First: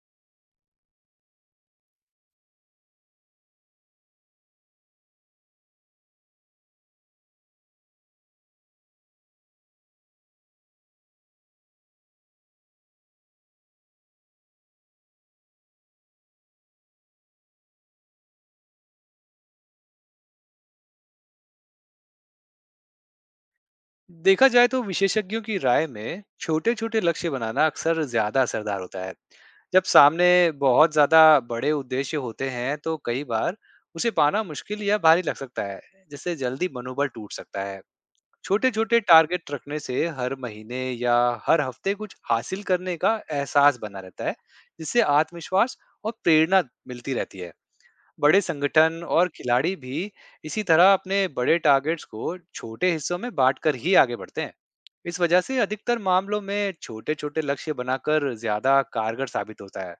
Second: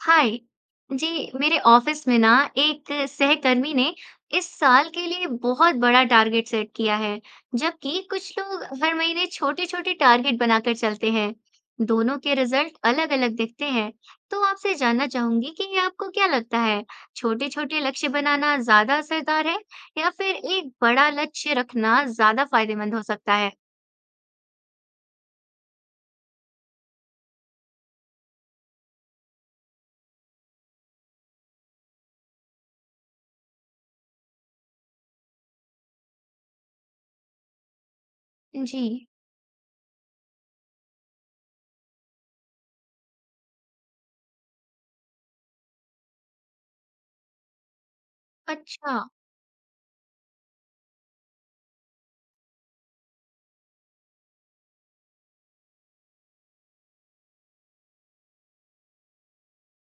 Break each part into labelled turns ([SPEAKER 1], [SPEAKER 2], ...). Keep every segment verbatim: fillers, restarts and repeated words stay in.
[SPEAKER 1] हाय जी। मेरे ऑफिस में ना एक सहकर्मी ने इस साल के लिए बहुत बड़ा टारगेट सेट किया है। जबकि कुछ लोग हर महीने छोटे छोटे टारगेट बनाकर चलते हैं। दोनों के रिजल्ट अलग अलग दिखते हैं। तो आपसे जानना चाहूंगी कि आपको क्या लगता है, छोटे छोटे लक्ष्य बनाना ज्यादा असरदार है या फिर एक बड़ा लक्ष्य रखना ज्यादा फायदेमंद हो सकता है।
[SPEAKER 2] देखा जाए तो विशेषज्ञों की राय में छोटे छोटे लक्ष्य बनाना अक्सर ज्यादा असरदार होता है। जब सामने बहुत ज्यादा बड़े उद्देश्य होते हैं तो कई बार उसे पाना मुश्किल या भारी लग सकता है, जिससे जल्दी मनोबल टूट सकता है। छोटे छोटे
[SPEAKER 1] जी।
[SPEAKER 2] टारगेट रखने से हर महीने या हर हफ्ते कुछ हासिल करने का एहसास बना रहता है, जिससे आत्मविश्वास और प्रेरणा मिलती रहती है। बड़े
[SPEAKER 1] अच्छा।
[SPEAKER 2] संगठन और खिलाड़ी भी इसी तरह अपने बड़े टारगेट्स को छोटे हिस्सों में बांटकर ही आगे बढ़ते हैं। इस वजह से अधिकतर मामलों में छोटे छोटे लक्ष्य बनाकर ज्यादा कारगर साबित होता है।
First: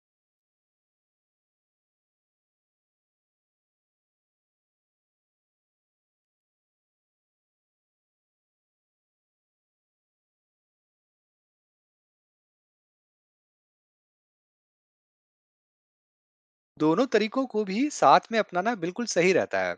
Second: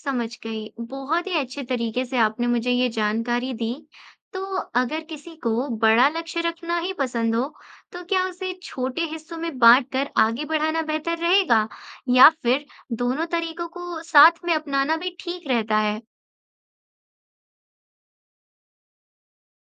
[SPEAKER 1] समझ गई। बहुत ही अच्छे तरीके से आपने मुझे ये जानकारी दी। तो अगर किसी को बड़ा लक्ष्य रखना ही पसंद हो, तो क्या उसे छोटे हिस्सों में बाँटकर आगे बढ़ाना बेहतर रहेगा या फिर दोनों तरीकों को साथ में अपनाना भी ठीक रहता है?
[SPEAKER 2] दोनों तरीकों को भी साथ में अपनाना बिल्कुल सही रहता है।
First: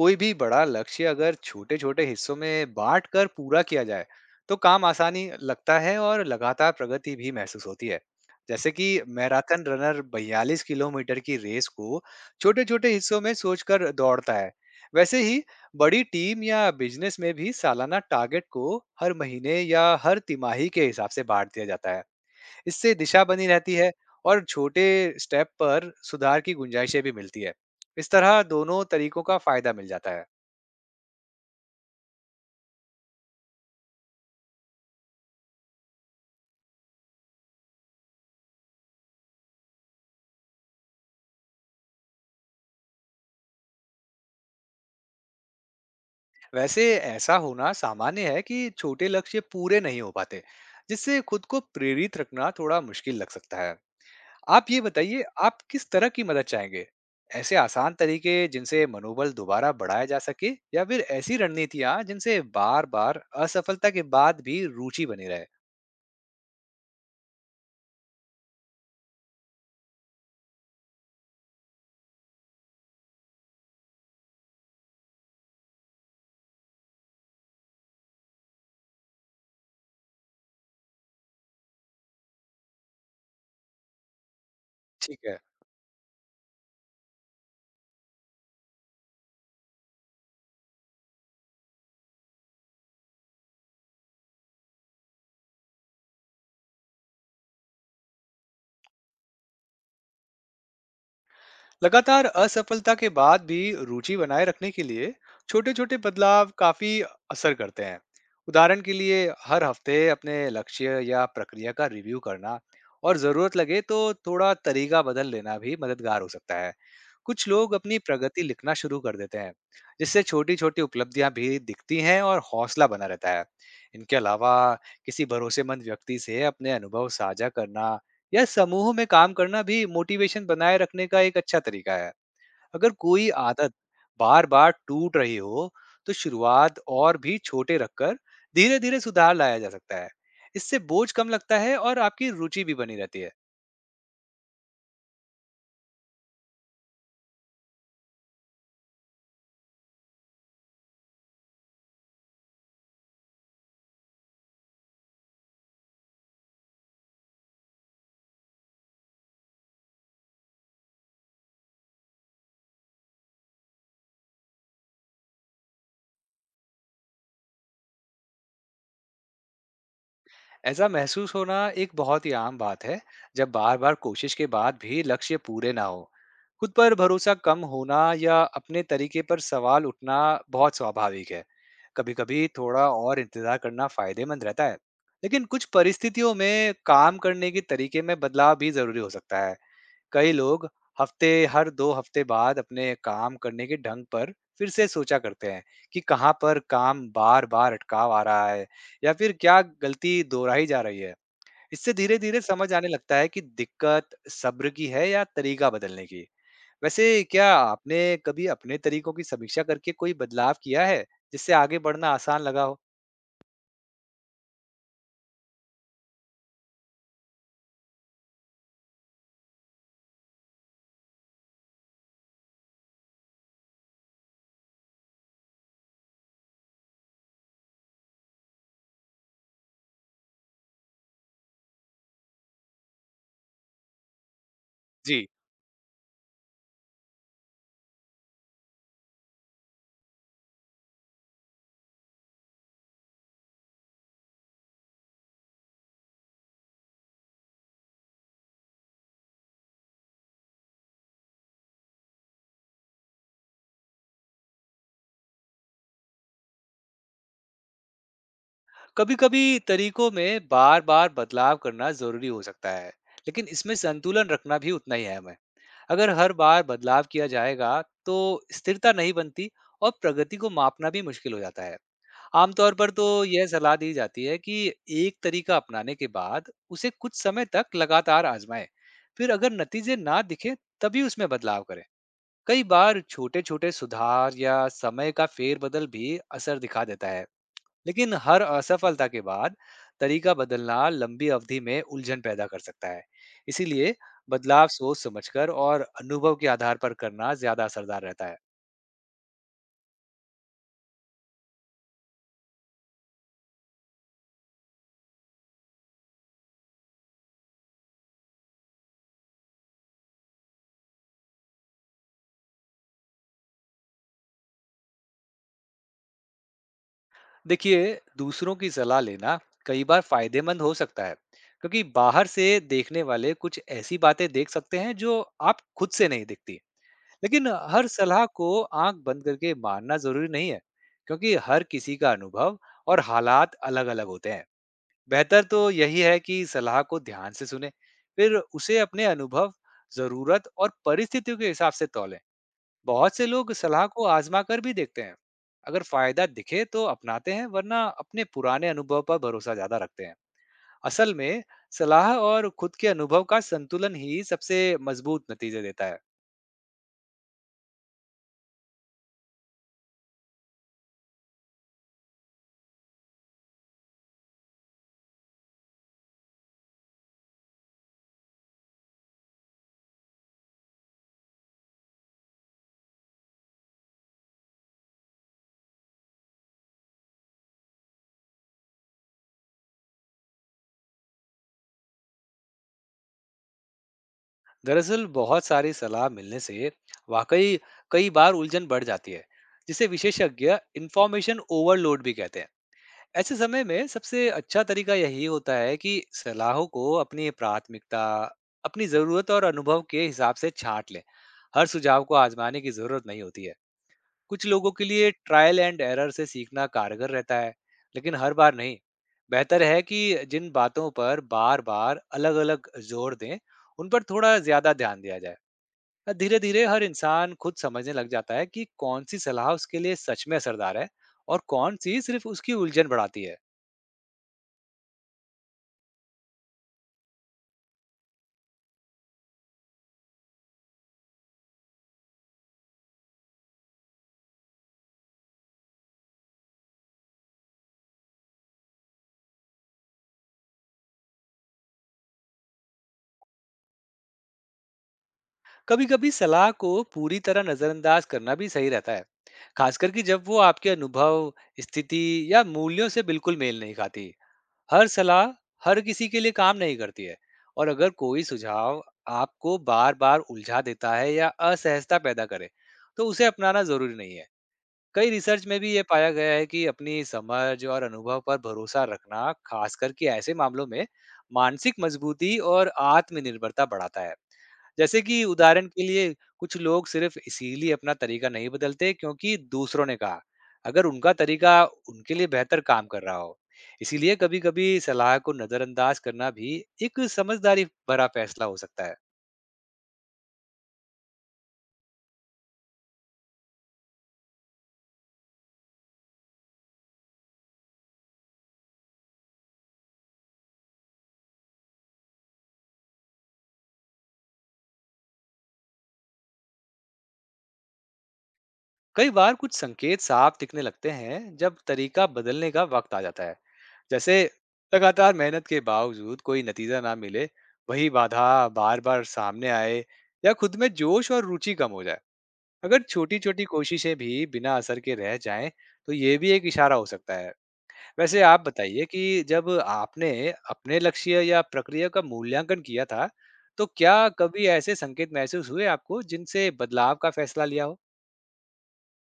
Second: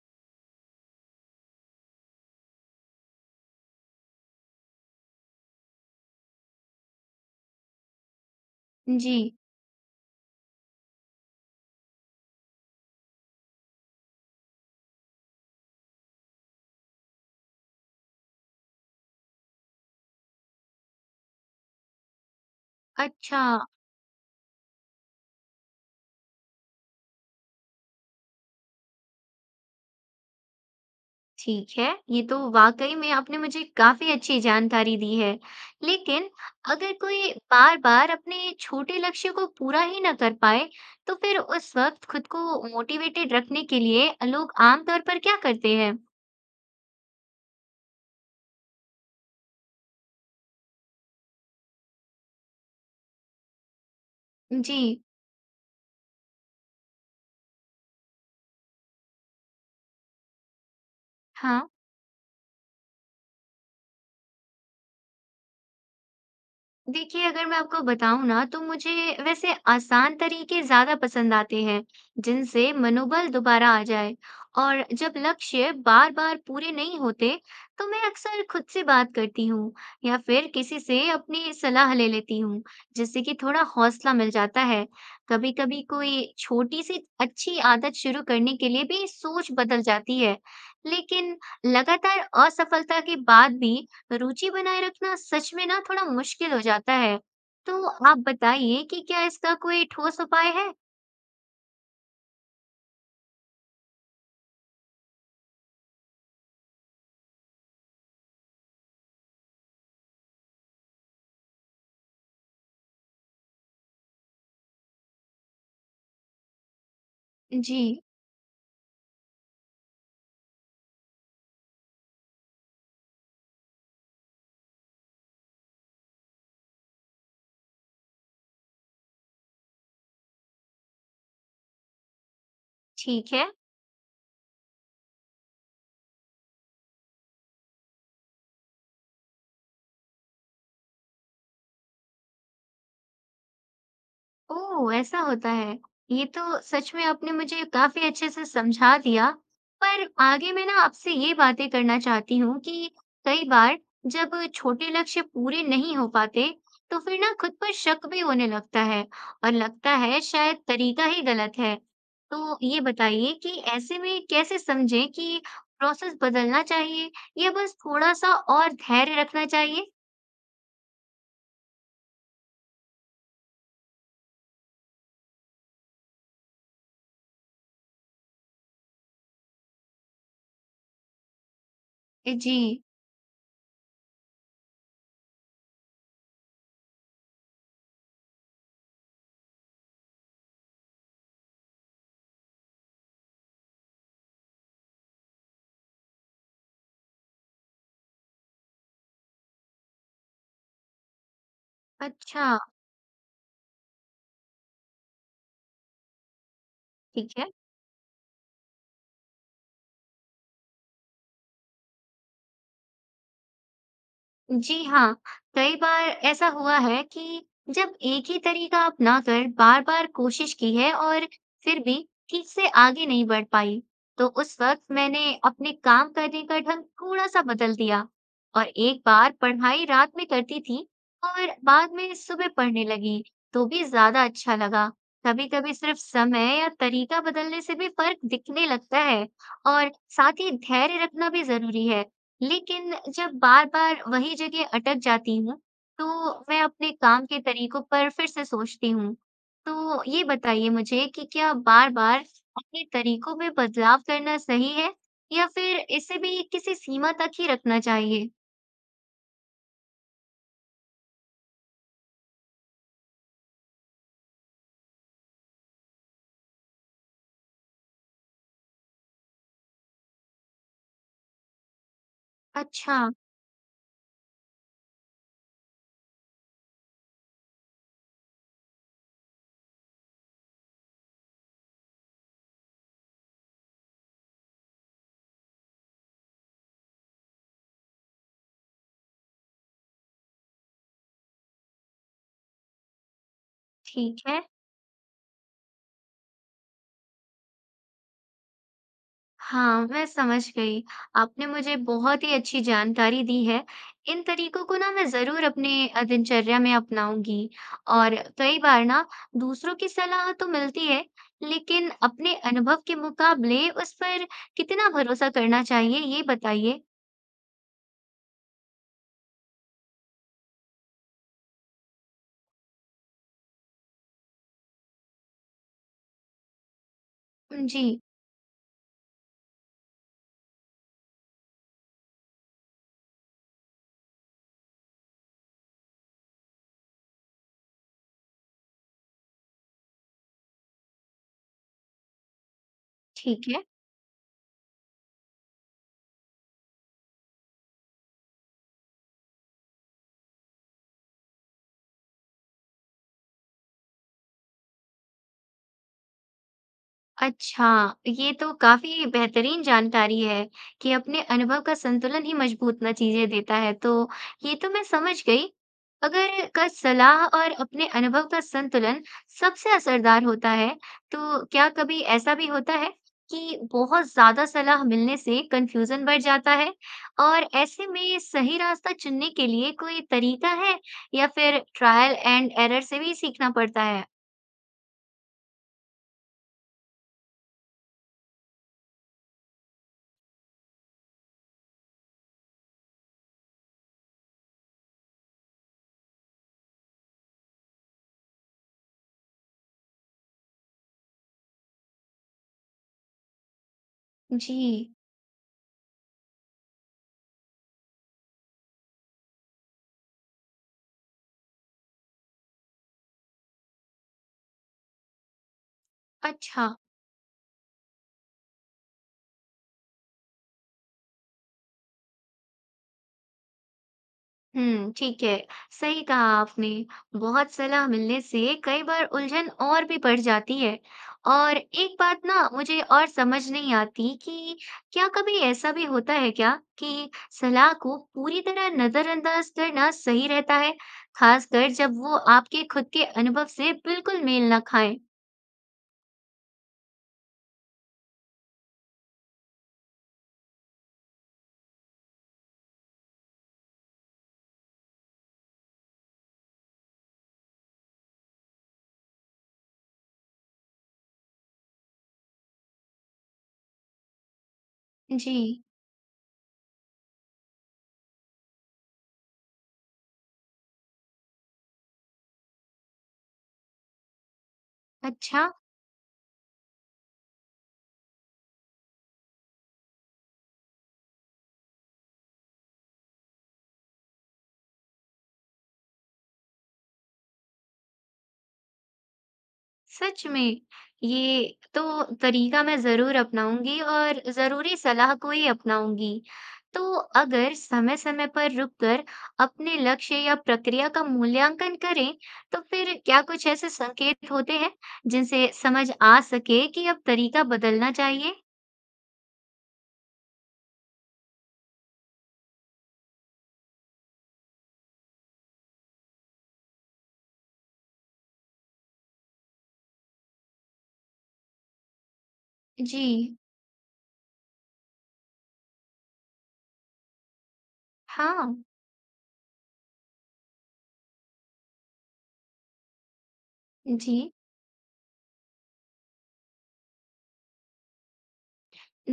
[SPEAKER 2] कोई भी बड़ा लक्ष्य अगर छोटे-छोटे हिस्सों में बाँटकर पूरा किया जाए, तो काम आसानी लगता है और लगातार प्रगति भी महसूस होती है। जैसे कि
[SPEAKER 1] जी।
[SPEAKER 2] मैराथन रनर बयालीस किलोमीटर की रेस को छोटे-छोटे हिस्सों में सोचकर दौड़ता है। वैसे ही बड़ी टीम या बिज़नेस में भी सालाना टारगेट को हर महीने या हर तिमाही के हिसाब से बाँट दिया जाता है। इससे दिशा
[SPEAKER 1] अच्छा।
[SPEAKER 2] बनी रहती है और छोटे स्टेप पर सुधार की गुंजाइशें भी मिलती है। इस तरह दोनों तरीकों का फायदा मिल जाता है।
[SPEAKER 1] ठीक है, ये तो वाकई में आपने मुझे काफ़ी अच्छी जानकारी दी है। लेकिन अगर कोई बार-बार अपने छोटे लक्ष्य को पूरा ही ना कर पाए, तो फिर उस वक़्त खुद को मोटिवेटेड रखने के लिए लोग आम तौर पर क्या करते हैं?
[SPEAKER 2] वैसे ऐसा होना सामान्य है कि छोटे लक्ष्य पूरे नहीं हो पाते, जिससे खुद को प्रेरित रखना थोड़ा मुश्किल लग सकता है। आप
[SPEAKER 1] जी।
[SPEAKER 2] ये बताइए, आप किस तरह की मदद चाहेंगे? ऐसे आसान तरीके जिनसे मनोबल दोबारा बढ़ाया जा सके, या फिर ऐसी
[SPEAKER 1] हाँ।
[SPEAKER 2] रणनीतियां जिनसे बार बार असफलता के बाद भी रुचि बनी रहे?
[SPEAKER 1] देखिए, अगर मैं आपको बताऊँ ना, तो मुझे वैसे आसान तरीके ज़्यादा पसंद आते हैं, जिनसे मनोबल दोबारा आ जाए। और जब लक्ष्य बार-बार पूरे नहीं होते, तो मैं अक्सर खुद से बात करती हूँ या फिर किसी से अपनी सलाह ले लेती हूँ, जिससे कि थोड़ा हौसला मिल जाता है।
[SPEAKER 2] ठीक है।
[SPEAKER 1] कभी-कभी कोई छोटी-सी अच्छी आदत शुरू करने के लिए भी सोच बदल जाती है, लेकिन लगातार असफलता के बाद भी रुचि बनाए रखना सच में ना थोड़ा मुश्किल हो जाता है। तो आप बताइए कि क्या इसका कोई ठोस उपाय है?
[SPEAKER 2] लगातार असफलता के बाद भी रुचि बनाए रखने के लिए छोटे छोटे बदलाव काफी असर करते हैं। उदाहरण के लिए, हर हफ्ते अपने लक्ष्य या प्रक्रिया का रिव्यू करना और जरूरत लगे तो थोड़ा तरीका बदल लेना भी मददगार हो सकता है। कुछ लोग अपनी
[SPEAKER 1] जी।
[SPEAKER 2] प्रगति लिखना शुरू कर देते हैं, जिससे छोटी छोटी उपलब्धियां भी दिखती हैं और हौसला बना रहता है। इनके अलावा, किसी भरोसेमंद व्यक्ति से अपने अनुभव साझा करना, यह समूह में काम करना भी मोटिवेशन बनाए रखने का एक अच्छा तरीका है। अगर कोई
[SPEAKER 1] ठीक है।
[SPEAKER 2] आदत बार बार टूट रही हो तो शुरुआत और भी छोटे रखकर धीरे धीरे सुधार लाया जा सकता है। इससे बोझ कम लगता है और आपकी रुचि भी बनी रहती है।
[SPEAKER 1] ओह! ऐसा होता है। ये तो सच में आपने मुझे काफ़ी अच्छे से समझा दिया। पर आगे मैं ना आपसे ये बातें करना चाहती हूँ कि कई बार जब छोटे लक्ष्य पूरे नहीं हो पाते, तो फिर ना खुद पर शक भी होने लगता है और लगता है शायद तरीका ही गलत है। तो ये बताइए कि ऐसे में कैसे समझें कि प्रोसेस बदलना चाहिए या बस थोड़ा-सा और धैर्य रखना चाहिए?
[SPEAKER 2] ऐसा महसूस होना एक बहुत ही आम बात है। जब बार बार कोशिश के बाद भी लक्ष्य पूरे ना हो, खुद पर भरोसा कम होना या अपने तरीके पर सवाल उठना बहुत स्वाभाविक है। कभी कभी
[SPEAKER 1] जी।
[SPEAKER 2] थोड़ा और इंतजार करना फायदेमंद रहता है, लेकिन कुछ परिस्थितियों में काम करने के तरीके में बदलाव भी जरूरी हो सकता है। कई लोग हफ्ते हर दो हफ्ते बाद अपने काम करने के ढंग पर फिर से सोचा करते हैं कि कहाँ पर काम बार बार अटकाव आ रहा है, या फिर क्या गलती दोहराई जा रही है। इससे धीरे धीरे
[SPEAKER 1] अच्छा।
[SPEAKER 2] समझ आने लगता है कि दिक्कत सब्र की है या तरीका बदलने की। वैसे
[SPEAKER 1] ठीक है।
[SPEAKER 2] क्या आपने कभी अपने तरीकों की समीक्षा करके कोई बदलाव किया है जिससे आगे बढ़ना आसान लगा हो?
[SPEAKER 1] जी हाँ। कई बार ऐसा हुआ है कि जब एक ही तरीका अपनाकर बार बार कोशिश की है और फिर भी ठीक से आगे नहीं बढ़ पाई, तो उस वक्त मैंने अपने काम करने का ढंग थोड़ा सा बदल दिया। और एक बार पढ़ाई रात में करती थी और बाद में सुबह पढ़ने लगी, तो भी ज्यादा अच्छा लगा।
[SPEAKER 2] जी।
[SPEAKER 1] कभी कभी सिर्फ समय या तरीका बदलने से भी फर्क दिखने लगता है। और साथ ही धैर्य रखना भी जरूरी है। लेकिन जब बार-बार वही जगह अटक जाती हूँ, तो मैं अपने काम के तरीकों पर फिर से सोचती हूँ। तो ये बताइए मुझे कि क्या बार-बार अपने तरीकों में बदलाव करना सही है या फिर इसे भी किसी सीमा तक ही रखना चाहिए?
[SPEAKER 2] कभी कभी तरीकों में बार बार बदलाव करना जरूरी हो सकता है, लेकिन इसमें संतुलन रखना भी उतना ही अहम है। अगर हर बार बदलाव किया जाएगा तो स्थिरता नहीं बनती और प्रगति को मापना भी मुश्किल हो जाता है। आमतौर पर
[SPEAKER 1] अच्छा।
[SPEAKER 2] तो यह सलाह दी जाती है कि एक तरीका अपनाने के बाद उसे कुछ समय तक लगातार आजमाएं, फिर अगर नतीजे ना दिखे तभी उसमें बदलाव करें। कई बार छोटे छोटे सुधार या समय का फेरबदल भी असर दिखा देता है, लेकिन हर असफलता के बाद तरीका बदलना लंबी अवधि में उलझन पैदा कर सकता है। इसीलिए
[SPEAKER 1] ठीक है।
[SPEAKER 2] बदलाव सोच समझकर और अनुभव के आधार पर करना ज्यादा असरदार रहता है।
[SPEAKER 1] हाँ, मैं समझ गई। आपने मुझे बहुत ही अच्छी जानकारी दी है। इन तरीकों को ना मैं ज़रूर अपने अ, दिनचर्या में अपनाऊँगी। और कई बार ना दूसरों की सलाह तो मिलती है, लेकिन अपने अनुभव के मुकाबले उस पर कितना भरोसा करना चाहिए, ये बताइए।
[SPEAKER 2] देखिए, दूसरों की सलाह लेना कई बार फायदेमंद हो सकता है, क्योंकि बाहर से देखने वाले कुछ ऐसी बातें देख सकते हैं जो आप खुद से नहीं दिखती। लेकिन हर
[SPEAKER 1] जी।
[SPEAKER 2] सलाह को आंख बंद करके मानना जरूरी नहीं है, क्योंकि हर किसी का अनुभव और हालात अलग-अलग होते हैं। बेहतर तो यही है कि सलाह को ध्यान से सुने, फिर उसे अपने अनुभव, जरूरत और परिस्थितियों के हिसाब से तौलें। बहुत से
[SPEAKER 1] ठीक
[SPEAKER 2] लोग
[SPEAKER 1] है।
[SPEAKER 2] सलाह को आजमा कर भी देखते हैं, अगर फायदा दिखे तो अपनाते हैं, वरना अपने पुराने अनुभव पर भरोसा ज्यादा रखते हैं। असल में, सलाह और खुद के अनुभव का संतुलन ही सबसे मजबूत नतीजे देता है।
[SPEAKER 1] अच्छा, ये तो काफ़ी बेहतरीन जानकारी है कि अपने अनुभव का संतुलन ही मजबूत नतीजे देता है, तो ये तो मैं समझ गई। अगर का सलाह और अपने अनुभव का संतुलन सबसे असरदार होता है, तो क्या कभी ऐसा भी होता है कि बहुत ज़्यादा सलाह मिलने से कन्फ्यूज़न बढ़ जाता है? और ऐसे में सही रास्ता चुनने के लिए कोई तरीका है या फिर ट्रायल एंड एरर से भी सीखना पड़ता है?
[SPEAKER 2] दरअसल बहुत सारी सलाह मिलने से वाकई कई बार उलझन बढ़ जाती है, जिसे विशेषज्ञ इंफॉर्मेशन ओवरलोड भी कहते हैं। ऐसे समय में सबसे अच्छा तरीका यही होता है कि सलाहों को अपनी प्राथमिकता, अपनी ज़रूरत और अनुभव के हिसाब से छांट लें। हर सुझाव को आजमाने की ज़रूरत नहीं होती है। कुछ
[SPEAKER 1] जी।
[SPEAKER 2] लोगों के लिए ट्रायल एंड एरर से सीखना कारगर रहता है, लेकिन हर बार नहीं। बेहतर है कि जिन बातों पर बार-बार अलग-अलग जोर दें, उन पर थोड़ा ज़्यादा ध्यान दिया जाए। धीरे-धीरे
[SPEAKER 1] अच्छा।
[SPEAKER 2] हर इंसान खुद समझने लग जाता है कि कौन सी सलाह उसके लिए सच में असरदार है और कौन सी सिर्फ उसकी उलझन बढ़ाती है।
[SPEAKER 1] हुँ, ठीक है। सही कहा आपने। बहुत सलाह मिलने से कई बार उलझन और भी बढ़ जाती है। और एक बात ना मुझे और समझ नहीं आती कि क्या कभी ऐसा भी होता है क्या कि सलाह को पूरी तरह नज़रअंदाज करना सही रहता है, ख़ासकर जब वो आपके खुद के अनुभव से बिल्कुल मेल ना खाएँ?
[SPEAKER 2] कभी कभी सलाह को पूरी तरह नजरअंदाज करना भी सही रहता है, खासकर कि जब वो आपके अनुभव, स्थिति या मूल्यों से बिल्कुल मेल नहीं खाती। हर सलाह हर किसी के लिए काम नहीं करती है, और अगर कोई सुझाव आपको बार बार उलझा देता है या असहजता पैदा करे तो उसे अपनाना जरूरी नहीं है। कई रिसर्च में
[SPEAKER 1] जी।
[SPEAKER 2] भी ये पाया गया है कि अपनी समझ और अनुभव पर भरोसा रखना, खास करके ऐसे मामलों में, मानसिक मजबूती और आत्मनिर्भरता बढ़ाता है। जैसे कि
[SPEAKER 1] अच्छा।
[SPEAKER 2] उदाहरण के लिए, कुछ लोग सिर्फ इसीलिए अपना तरीका नहीं बदलते क्योंकि दूसरों ने कहा, अगर उनका तरीका उनके लिए बेहतर काम कर रहा हो। इसीलिए कभी कभी सलाह को नजरअंदाज करना भी एक समझदारी भरा फैसला हो सकता है।
[SPEAKER 1] सच में! ये तो तरीका मैं ज़रूर अपनाऊँगी और ज़रूरी सलाह को ही अपनाऊँगी। तो अगर समय-समय पर रुककर अपने लक्ष्य या प्रक्रिया का मूल्यांकन करें, तो फिर क्या कुछ ऐसे संकेत होते हैं जिनसे समझ आ सके कि अब तरीका बदलना चाहिए?
[SPEAKER 2] कई बार कुछ संकेत साफ दिखने लगते हैं जब तरीका बदलने का वक्त आ जाता है। जैसे, लगातार मेहनत के बावजूद कोई नतीजा ना मिले, वही बाधा बार बार सामने आए, या खुद में जोश और रुचि कम हो जाए। अगर छोटी
[SPEAKER 1] जी।
[SPEAKER 2] छोटी कोशिशें भी बिना असर के रह जाएं तो ये भी एक इशारा हो सकता है। वैसे आप
[SPEAKER 1] हाँ।
[SPEAKER 2] बताइए कि जब आपने अपने लक्ष्य या प्रक्रिया का मूल्यांकन किया था, तो क्या
[SPEAKER 1] जी।
[SPEAKER 2] कभी ऐसे संकेत महसूस हुए आपको जिनसे बदलाव का फैसला लिया हो?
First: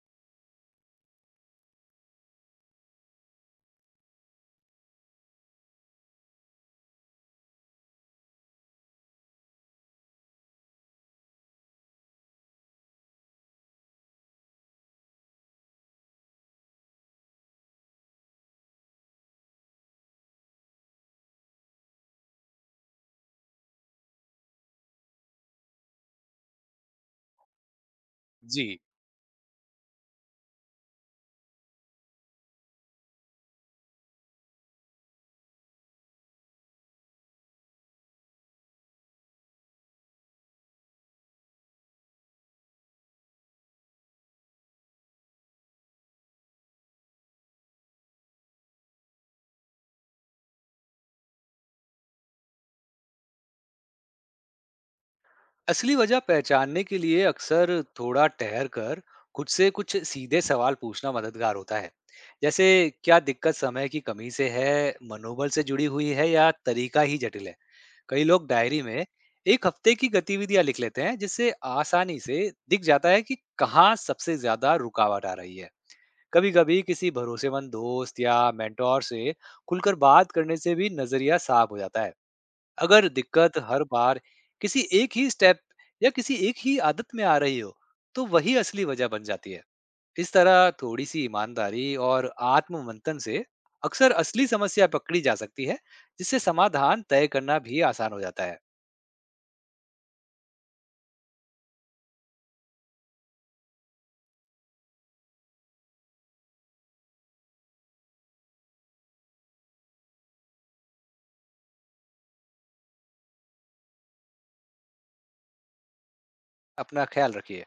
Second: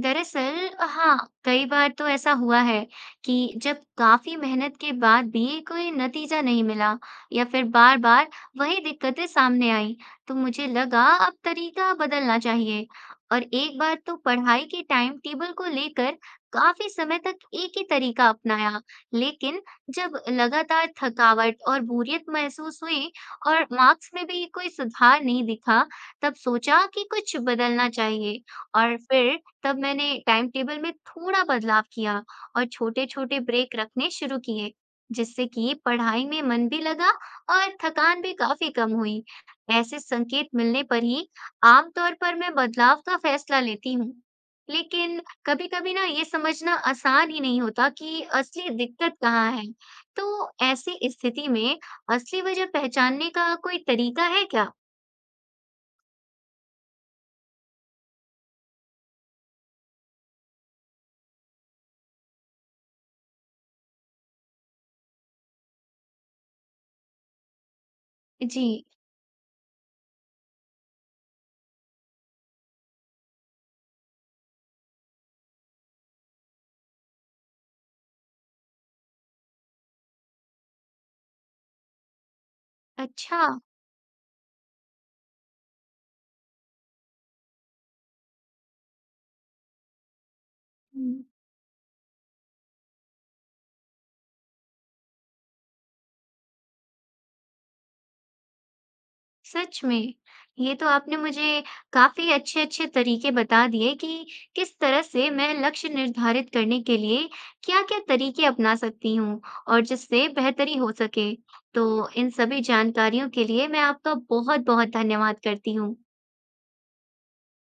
[SPEAKER 1] दरअसल हाँ, कई बार तो ऐसा हुआ है कि जब काफी मेहनत के बाद भी कोई नतीजा नहीं मिला या फिर बार बार वही दिक्कतें सामने आई, तो मुझे लगा अब तरीका बदलना चाहिए। और एक बार तो पढ़ाई के टाइम टेबल को लेकर काफी समय तक एक ही तरीका अपनाया, लेकिन जब लगातार थकावट और बोरियत महसूस हुई और मार्क्स में भी कोई सुधार नहीं दिखा, तब सोचा कि कुछ बदलना चाहिए।
[SPEAKER 2] जी।
[SPEAKER 1] और फिर तब मैंने टाइम टेबल में थोड़ा बदलाव किया और छोटे-छोटे ब्रेक रखने शुरू किए, जिससे कि पढ़ाई में मन भी लगा और थकान भी काफी कम हुई। ऐसे संकेत मिलने पर ही आमतौर पर मैं बदलाव का फैसला लेती हूँ। लेकिन कभी-कभी ना ये समझना आसान ही नहीं होता कि असली दिक्कत कहाँ है। तो ऐसी स्थिति में असली वजह पहचानने का कोई तरीका है क्या?
[SPEAKER 2] असली वजह पहचानने के लिए अक्सर थोड़ा ठहर कर खुद से कुछ सीधे सवाल पूछना मददगार होता है। जैसे, क्या दिक्कत समय की कमी से है, मनोबल से जुड़ी हुई है, या तरीका ही जटिल है? कई लोग
[SPEAKER 1] जी।
[SPEAKER 2] डायरी में एक हफ्ते की गतिविधियां लिख लेते हैं, जिससे आसानी से दिख जाता है कि कहाँ सबसे ज्यादा रुकावट आ रही है। कभी कभी किसी भरोसेमंद दोस्त या मेंटोर से खुलकर बात करने से भी नजरिया साफ हो जाता है। अगर
[SPEAKER 1] अच्छा।
[SPEAKER 2] दिक्कत हर बार किसी एक ही स्टेप या किसी एक ही आदत में आ रही हो तो वही असली वजह बन जाती है। इस तरह थोड़ी
[SPEAKER 1] हुँ।
[SPEAKER 2] सी ईमानदारी और आत्ममंथन से अक्सर असली समस्या पकड़ी जा सकती है, जिससे समाधान तय करना भी आसान हो जाता है।
[SPEAKER 1] सच में, ये तो आपने मुझे काफी अच्छे अच्छे तरीके बता दिए कि किस तरह से मैं लक्ष्य निर्धारित करने के लिए क्या क्या तरीके अपना सकती हूँ और जिससे बेहतरी हो सके। तो इन सभी जानकारियों के लिए मैं आपका बहुत बहुत धन्यवाद करती हूँ।
[SPEAKER 2] अपना ख्याल रखिए।